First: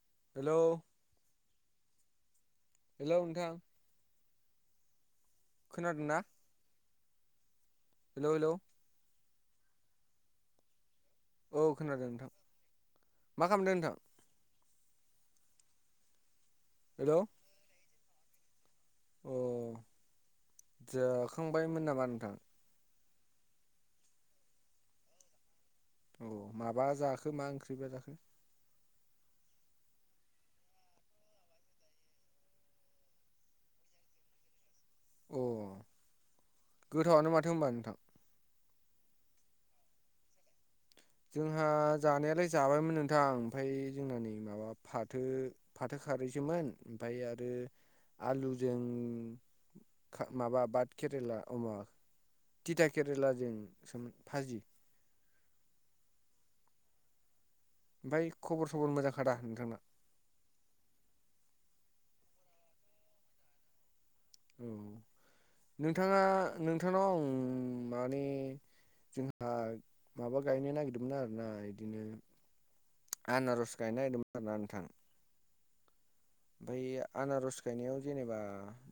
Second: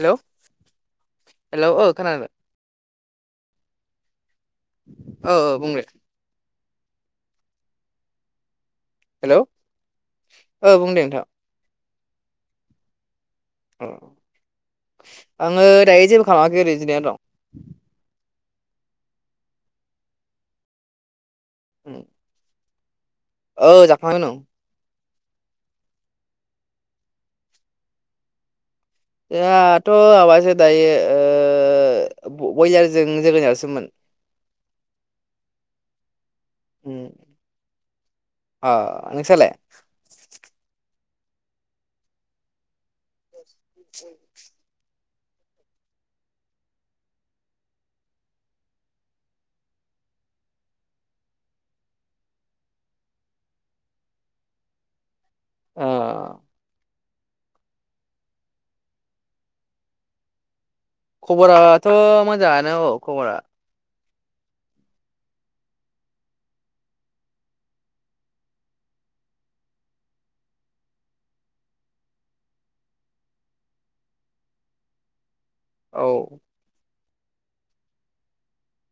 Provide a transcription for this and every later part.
Hello hello ओ खोनादों hello नोंथां औ औ बुं दे खोनादों ना हेलौ हेलौ हेलौ औ बुंदों नोंथां। औ खोनादों नोंथां मा खामदों नोंथां आंङो दायो जेबो खालामाखै ओरैनो जिरायना हेलौ दं अ जाखांबायमोन दं नामा नोंथां। औ जाखांना दं औ माबा जाखो मा ओंख्रिबो जाखो ओहाथ' माबासो दायो ओ बयलारजों जोगोनारसोमोन अ गोथावआनो माथो होमबा नोंथां अ नोंसालाय जोंहा जानायालाय जाबायमोन नोंथां ओमफ्राय जोंना नै माबा फाथो फाथो खारैसोमोन ओमफाय आरो आलुजों माबा बाद केरेला अमा थटिथा केरेलाजों सोमोन फाजि अ ओमफ्राय खबर सबर मोजांखादा नोंथांना खबराथ' मोजाङानो औ खबरा नोंथाङा नोंथांनाव आं माने जोंहा माबा गायनो नागिरदोंमोन आरोना इदिनो आनारज गायनोगिरदोंमोन आरोना नोंथां औ। ओमफ्राय आनारस गायनायाव जेनेबा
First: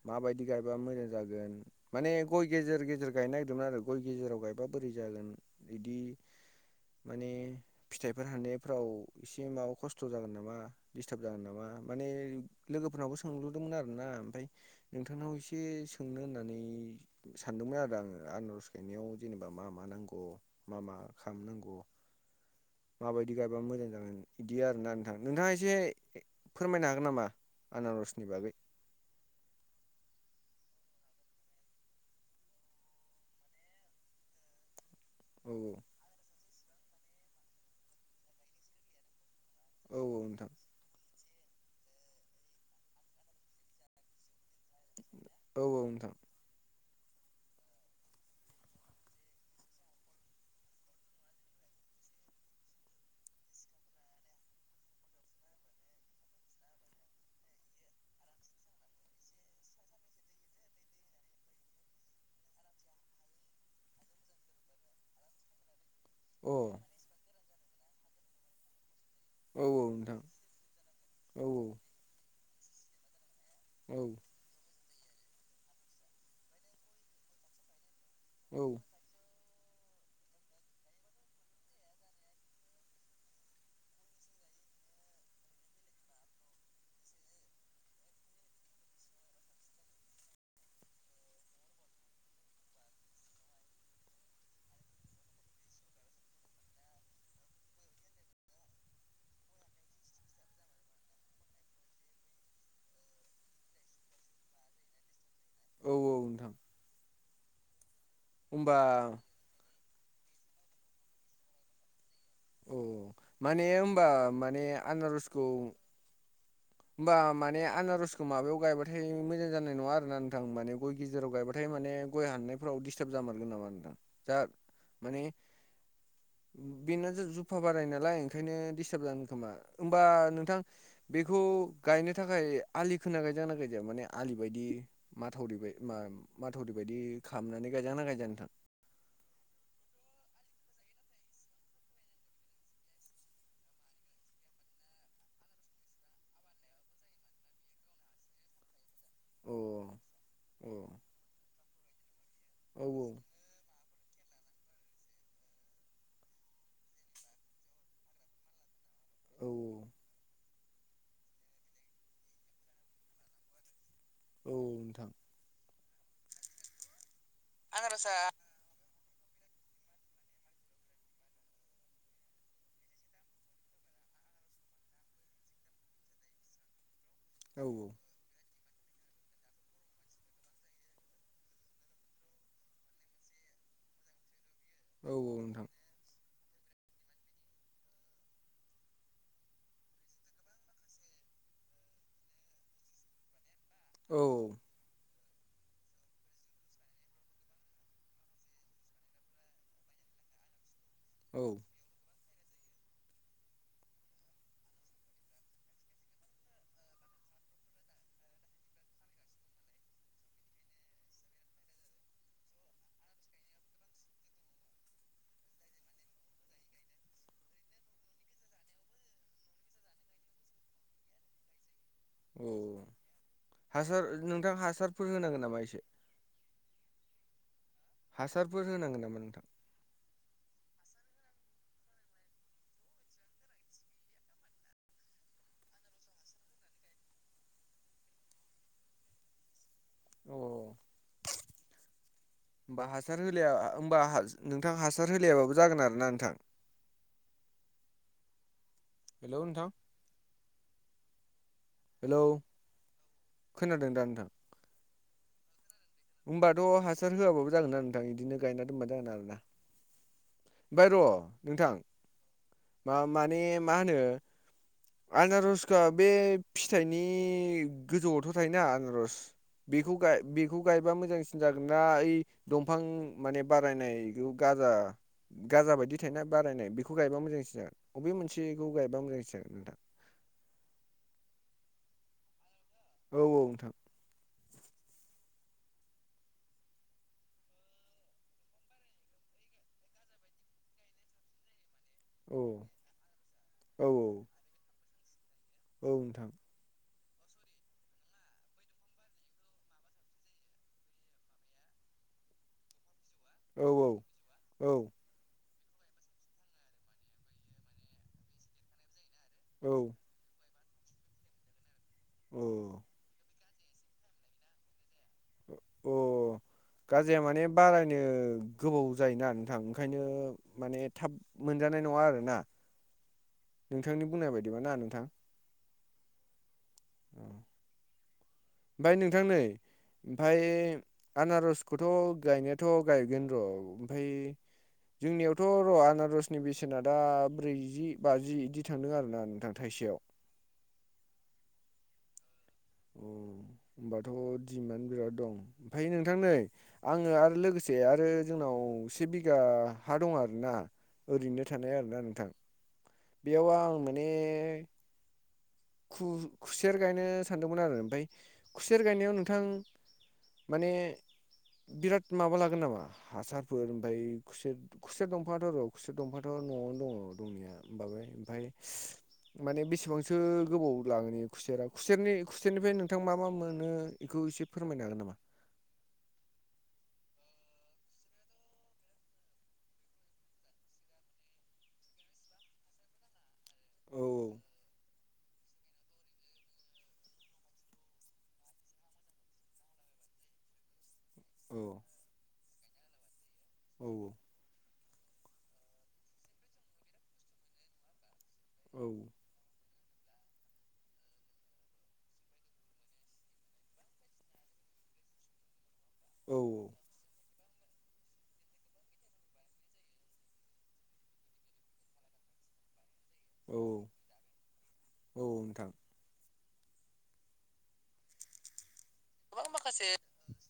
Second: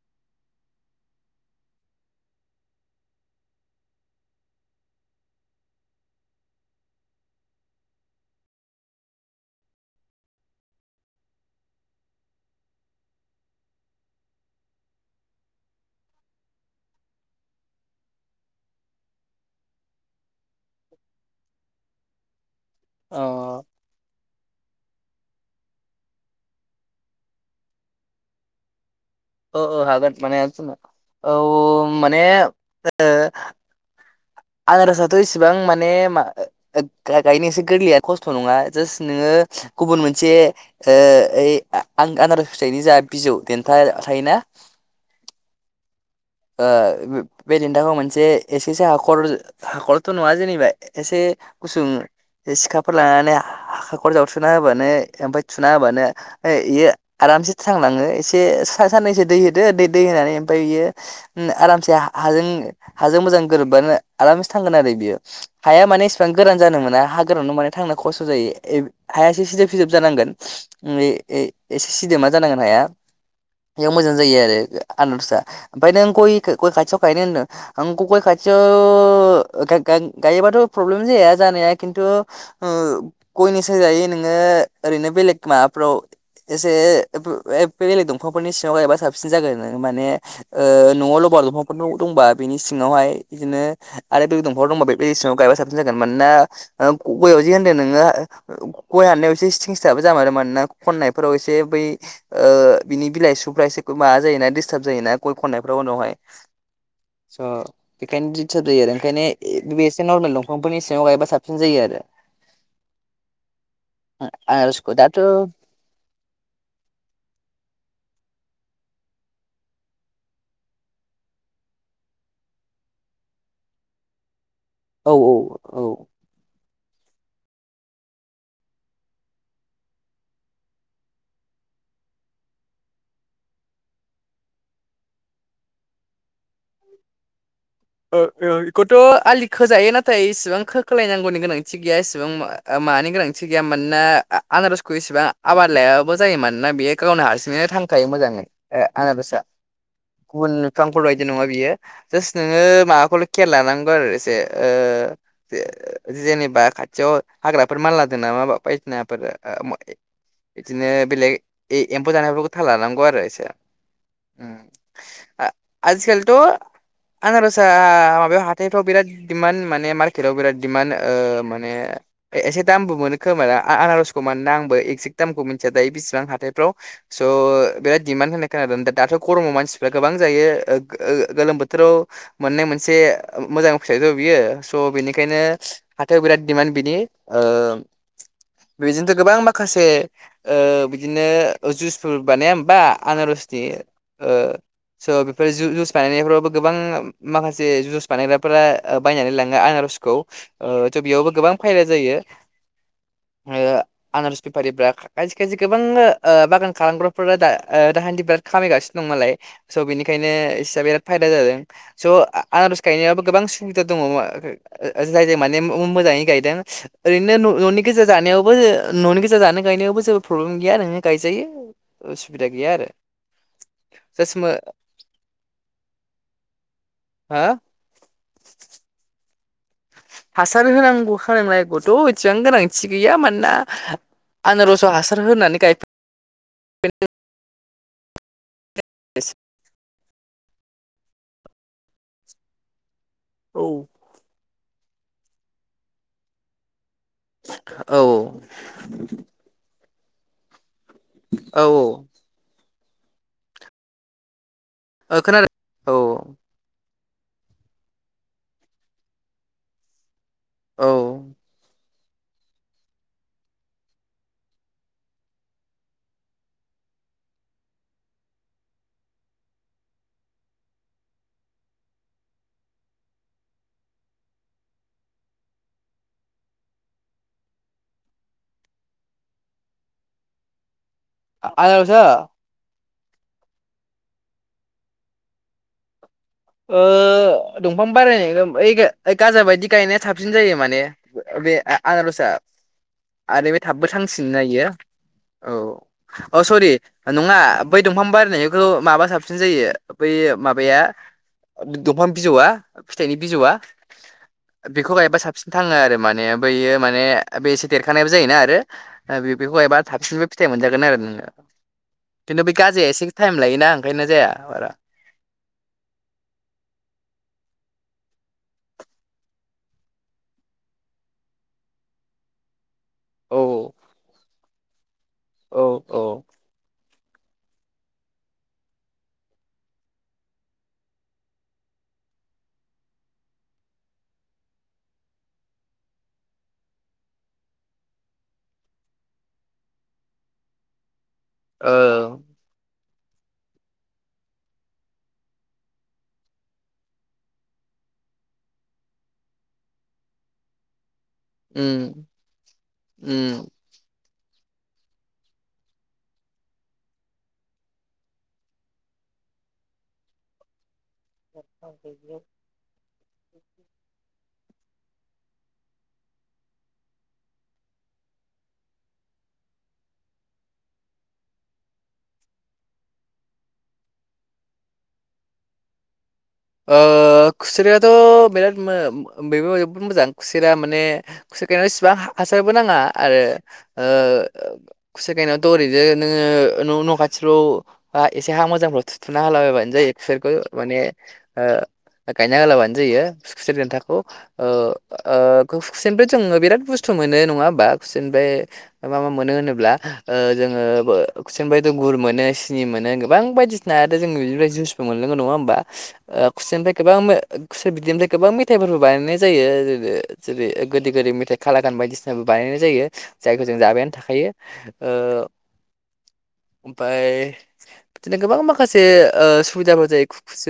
माबायदि गायबा मोजां जागोन माने गय गेजेर गेजेर गायनो नागिरदोंमोन आरो गय गेजेराव गायबा बोरै जागोन बिदि माने फिथाइफोर हाननायफ्राव एसे माबा खस्थ' जागोन नामा दिडिस्टार्ब जागोन नामा माने लोगोफोरनावबो सोंलुदोंमोन आरो ना ओमफ्राय नोंथांनाव एसे सोंनो होननानै सानदोंमोन आरो आङो आनारज गायनायाव जेनेबा मा मा नांगौ मा मा ओ खालामाम नांगौ अ माबायदि गायबा मोजां जागोन बिदि आरोना नोंथां नोंथाङा एसे फोरमायनो हागोन नामा आनारसनि बागै अ औ हागोन मानो हाया जानो औ माने ओ आनराजथ' इसेबां औ माने मा गायनोसो गोरलैया खस्थ' नङा जास्ट नोङो औ गुबुन औ मोनसे नोंथां ओ ओइ आं आनारस फिथाइनि जा बिजौ देन्था थायोना औ नोंथां ओ बे देन्थाखौ मोनसे एसेसो हाखर हाखरथ' नङा जेनेबा एसे सोङो सिखाफोर लानानै हाखा खर जावथुना होबानो ओमफफ्राय थुना होबानो बेयो आरामसे थांनाङो एसे सा साननैसो दै होदो दै होनानै ओमफ्राय बियो आरामसे हाजों हाजों मोजां गोरोबबानो आरामसे थांगोन आरो बियो। हाया माने माने एसेबां‌ अ गोरान जानो मोना हा गोरानाव माने थांनो खस्थ जायों। हाया इसे औ सिदोब-सिदोब औ नोंथां जानांगोन। ए-ए औ एसे सिदोमा जानांगोन हाया बेयाव औ मोजां जायो आरो आनारसा। ओमफ्राय नों गय गय खाथियाव गायनो होनदों आं गय औ खाथियाव गा-गा-गायोबाथ' प्रब्लेम जाया जानाया खिन्थु ओ गयनिसो जायै नोङो ओ-ओरैनो बेलेक माबाफ्राव एसे-ए-ए बेलेग दंफांफोरनि सिङाव गायबा साबसिन जागोन माने ओ न'आव लबार दंफांफोर दंबा बिनि सिङावहाय बिदिनो आरो बे दंफांफोर दंबा बे सिङाव गा साबन जागोन मानोना ग जे होनदो नोङो गय हानायाव एसे सिं सिथाब जामारो आरो मोन ना खननायफोराव एसे बै बिनि बिलाइ सुफ्रा एसे माबा जायोोना डिस्टार्ब जायोना गय खननायफ्राव औ उनावहाय औ नोंथां बेखायनो दिथार होमबा [unintelligible] औ माने होनबा माने दाथ' आनारसखौ औ होमबा माने आनारसखौ माबायाव गायबाथाय मोजां जानाय नङा आरो ना नोंथां माने गय गेजेराव गायबाथाय माने गय हाननायफोराव दिडिस्टार्ब जामारगोन नामा नोंथां जा औ औ औ। बेनो जुफा बाराय नालाय ओंखायनो दिडिस्टार्ब जानो खोमा होमबा नोंथां बे खौ गायनो थाखाय आलि खोना गायजा ना गायजाया माने आलि बायदि माथावरि माथावरि बायदि खालामनानै गायजागोना गायजाया नोंथां बेखौथ' आलि खोजायो नाथाय इसिबां खोखोलायनांगौनि गोनांथि गैया इसेबां माबानि गोनांथि गैया मानोना आनाजखौ इसेबां आबाद फोरलायाबो जायो मानोना बेयो गावनो हारसिङैनो थांखायो मोजाङै आनाबसा अ गुबुन अ औ बिफांफोर बायदि नङा बियो जास नोङो औ माबाखौल' खेल लानांगौ आरो जेनेबा खाथियाव हाग्राफोर मालला द नामा बायदिना [unintelligible] औ बिदिनो बेलेग एम्फौ जानायफोरखौ था लानांगौ आरो एसे उम औ नोंथां आ- आजिखालिथ' आनारसा माबायाव हाथायथ' बिराद मानहोनो माने मार्केटव बिराद दिमान्ड मे एसे दामबो मोनो खोमा आनाराखौना मानोना आंबो एकजक दामखौ मिथिया दायो बेसिबां हाथायफ्राव स' औ बिराद दिडिमान्ड होननाय खोनादों दाथ' गरम मानसिफ्रा गोबां जायो गोलोम बोथोर फोथोराव मोननाय मोनसे मोजां फिथाइथ' बियो औ नोंथां दिमान ओ बिनि बेदिनोथ' गोबां माखासे बिदिनो जुसफोर बानाया होमबा जो औ ओ स' बेफोर जु जुइस बायनायफ्रावबो गोबां माखासे जुइस बानायग्राफोरा बायनानै लाङो आनारसखौ थ' बेयावबो गोबां औ फायला जायो। [inaudible] आनारस बेफारिफोरा खायसे खायसे गोबां ओ बिराद खामायगासिनो दं नालाय स' बिनिखायनो इसआ बिराद फायदा जादों स आनज गायनायाबो गोबां सुबिदा दङ जायजों मान मोजां गाय ओरैनो न'निनि जानो गायनायावबो जेबो प्रब्लेम गैया नोंनो गायजायो औ उसुबिदा गैया आरो हासार जास्ट नोंथां हासारफोर होनांगोन नामा एसे हा हासारफोर होनांगोन नामा नोंथां? हासार होनांगौ होनोंलायगौथ' एसेबां गोनांथि गैया मानोना आनारस हासार होनानै गायफेर एस अ होमबा हासार होलाया औ होमबा नोंथां हासार होलायाबाबो जागोन आरो ना नोंथां औ औ हेलौ नोंथां औ औ हेलौ खोनादों दा नोंथां। ओ खोनादो। होमबाथ' हासार होआबाबो जागोन आरो नोंथां बिदिनो गायना दोनबानो जागोन आरोना। ओमफ्राय औ र' नोंथां मा माने मा होनो आनारसखो बे फिथाइनि गोजौआवथ' थायोना आनारस बेखौ गायो बेखौ गायबा मोजांसिन जागोन ना ओइ दंफां माने बारायनायखौ गा जा गाजा बायदि थायना बारायनाय बेखौ गायबा मोजांसिन जागोन बबे मोनसेखौ गायबा मोजांसिन जागोन नोंथां [inaudible] आनारसा औ औ नोंथां ओ दंफां बारायनायनिखै ओ गाजा बायदि गायनाया साबसिन जायो माने बे आ आनारसा औ आरो बे थाबबो औ थांसिनोना इयो औ नोंथां अ सरि नङा बै दंफां बारायनायखौ माबा साबसिन जायो बैयो माबाया दंफां बिजौआ फिथाइनि बिजौआ औ औ नोंथां औ बेखौ गायबा साबसिन थाङो आरो माने बैयो माने बे एसे देरखानायबो जायोना आरो ओ बेखौ औ औ गायबा थाबसिनबो फिथाइ मोनजागोन आरो नोङो खिन्थु बेै औ गाजया एसे टाइम लायोना ओंखायनो जाया बारा अ गाजाया माने बारायनो गोबाव जायोना नोंथां ओंखायनो माने थाब मोनजा नाय नङा आरोना औ नोंथांनि बुंनाय बायदिबा ना नोंथां औ औ [inaudible] फाय नोंथां नै ओमफाय आनारसखौथ' गायनायाथ' गायगोन र' ओमफाय जोंनियावथ' र' आनारसनि बेसेना दा ब्रैजि बाजि बिदि थांदों आरोना नोंथां थाइसे सेयाव ओ उम होमबाथ' दिमान्ड बिराद दं ओमफ्राय नोंथां नै आङो आरो लोगोसे आरो जोंनाव औ से बिघा हा दं आरो ना ओरैनो थानाय आरोना उम नोंथां बेयाव आं माने खु-खुसेर गायनो सानदोंमोन आरो ओमफाय खुसेर गायनायाव नोंथां माने बिराद उम माबा लागोन नामा हासारफोर ओमफाय खुसेर खुसेर दंफाङाथ' र' खुसिया दंफाथ' न'आवनो दङ दंनाया बाङाय ओमफाय माने बेसेबांसो गोबाव लागोन इयो खुसेरा खुसेरनि खुसेरनिफ्राय नोंथां मा मा मोनो बेखौ एसे फोरमायनो हागोन नामा? [inaudible] ओ खुसेराथ' बिराद मो बेबो जोबोद मोजां खुसेरा माने खुसे गायनाय सेबां हासारबो नाङा आरो ओ औ खुसेर गाायनायावथ' ओरैनो न न' खाथिफ्राव एसे हा मोजांफ्राव थुथुना होलाबायबानो जायो खुसेरखौ माने ओ औ गायना होलाबानो जायो खुसेर औ देन्थाखौ ओ खुसेरनिफ्राय जोङो बिराद बुस्थु मोनो नङा होमबा खुसेरनिफ्राय मा मा मोनो होनोब्ला ओ जोङो खुसेरनिफफ्राय गुर मोनो सिनि मोनो गोबां बायदिसिना आरो जों बिफ्राय जुइस मोनलोङो नंआ होनबा ओ औ खुसेरनिफ्राय गोबां मो खुसेर बिदैनिफ्राय गोबां मेथाइफोरबो बानायनाय जायो जेरै ओ गोदै गोदै मेथाइ खालागान बायदिसिनाबो बानायनाय जायो जायखौ औ जों जाबायानो थाखायो ओ औ नोंथां ओमफाय बिदिनो गोबां माखासे ओ सुबिदाफोर जायो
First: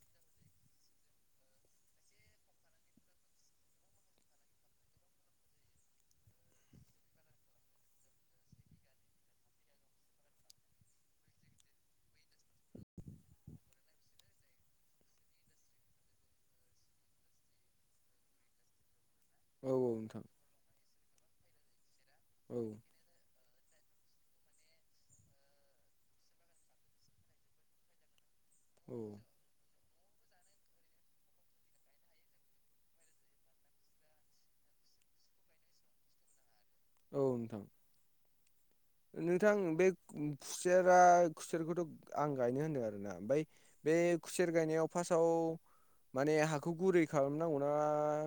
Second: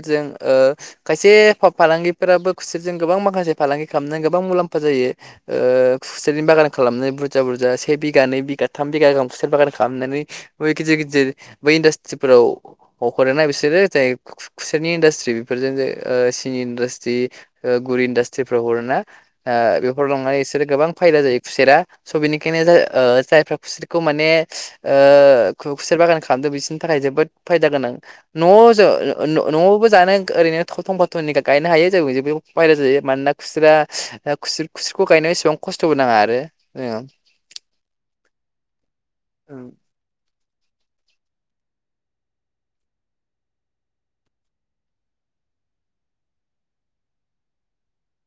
जों ओ खायसे फा-फालांगिफोराबो खुसेरजों गोबां माखासे फालांगि खालामनानै गोबां मुलाम्फा जायो ओ खुसेरनि बागान खालामनो बुरजा बुरजा से बिघा नै बिघा थाम बिगा गाहाम खुसेर बागान खालामनो बे गिदिर गिदिर बै इन्डासट्रिफोराव हरोना बिसोरो जाय खुसेरनि इन्डासट्रि बेफोरजों सिनि इन्डास्ट्रि गुर इन्डासट्रिफ्राव हरोना औ औ बेफोर नोंथां लांनानै बिसोरो गोबां फायदा जायो खुसेरा स' औ बेनिखायनो जायफ्रा खुसेर खौ माने खुसेर बागान खालामदों बिसोरनि थाखाय जोबोद फायदा गोनां नज औ नआवबो जानो ओरैनो थाव थं फाथननि गायनो हायो जों बायरेल जायो मानोना खुस्रा खु खुसेरखौ गायनो एसेबां खस्थबो नाङा आरो औ नोंथां नोंथां बे खुसेरा खुसेरखौथ आं गायनो होनदों आरोना ओमफ्राय बे खुसेर गायनायाव फार्स्टआव औ माने हाखौ गुरै खालामनांगौना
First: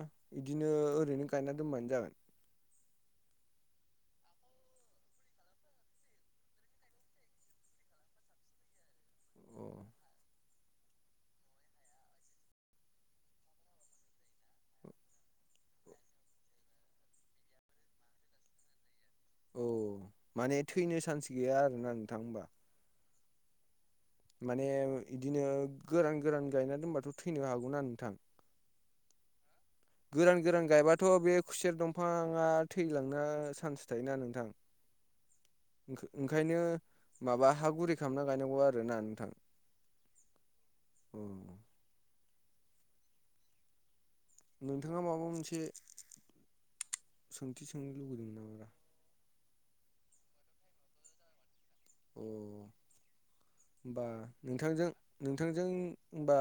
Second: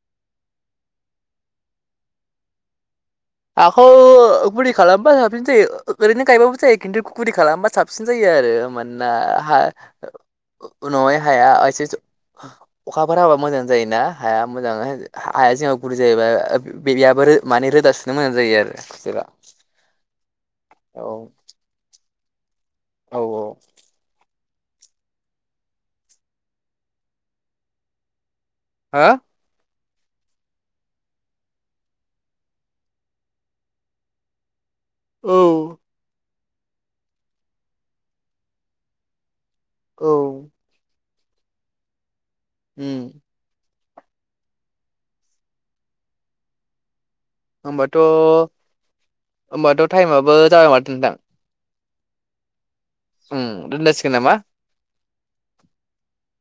बिदिनो ओरैनो गायना दोनबानो जागोन [unintelligible] हाखौ गुरै खालामबा साबसिन जायो ओरैनो गायबाबो जायो खिन्थु गुरै खालामबा साबसिन जायो आरो आरो मानोना अ उनावाय हाया एसे अखाफोर हाबा मोजां जायोना हाया मोजां हाया गुरै जायोबा बेयाबो माने रोदा सुनो मोजां जायो आरो बिसबा औ माने थैनो चान्स गैया आरोना नोंथां होनबा औ औ माने बिदिनो गोरान गोरान गायना दोनबाथ' थैनो हागौनाा नोंथां हा गोरान गोरान गायबाथ बे खुसेर दंफाङा थैलांना चान्स थायोना नोंथां औ ओंखायनो माबा हा गुरै खालामना गायनांगौ आरो ना नोंथां औ उम उम नोंथाङा माबा मोनसे सोंथि सोंनो होमबाथ' लुबैदोंमोन नामारा होमबाथ' टाइमाबो जाबाय माथो नोंथां अ दोनजा होमबा सिगोन नामा नोंथांजों नोंथांजों हबा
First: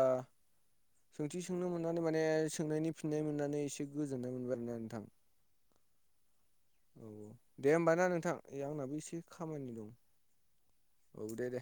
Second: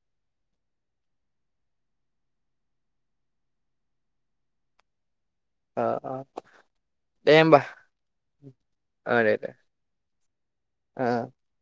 सोंथि सोंनो मोननानै माने सोंनायनि फिननाय मोननानै एसे गोजोननाय मोनबाय आरो ना नोंथां अ अ औ औ दे होमबा ना नोंथां आंनाबो एसे ओ दे दे खामानि दं ओ औ दे दे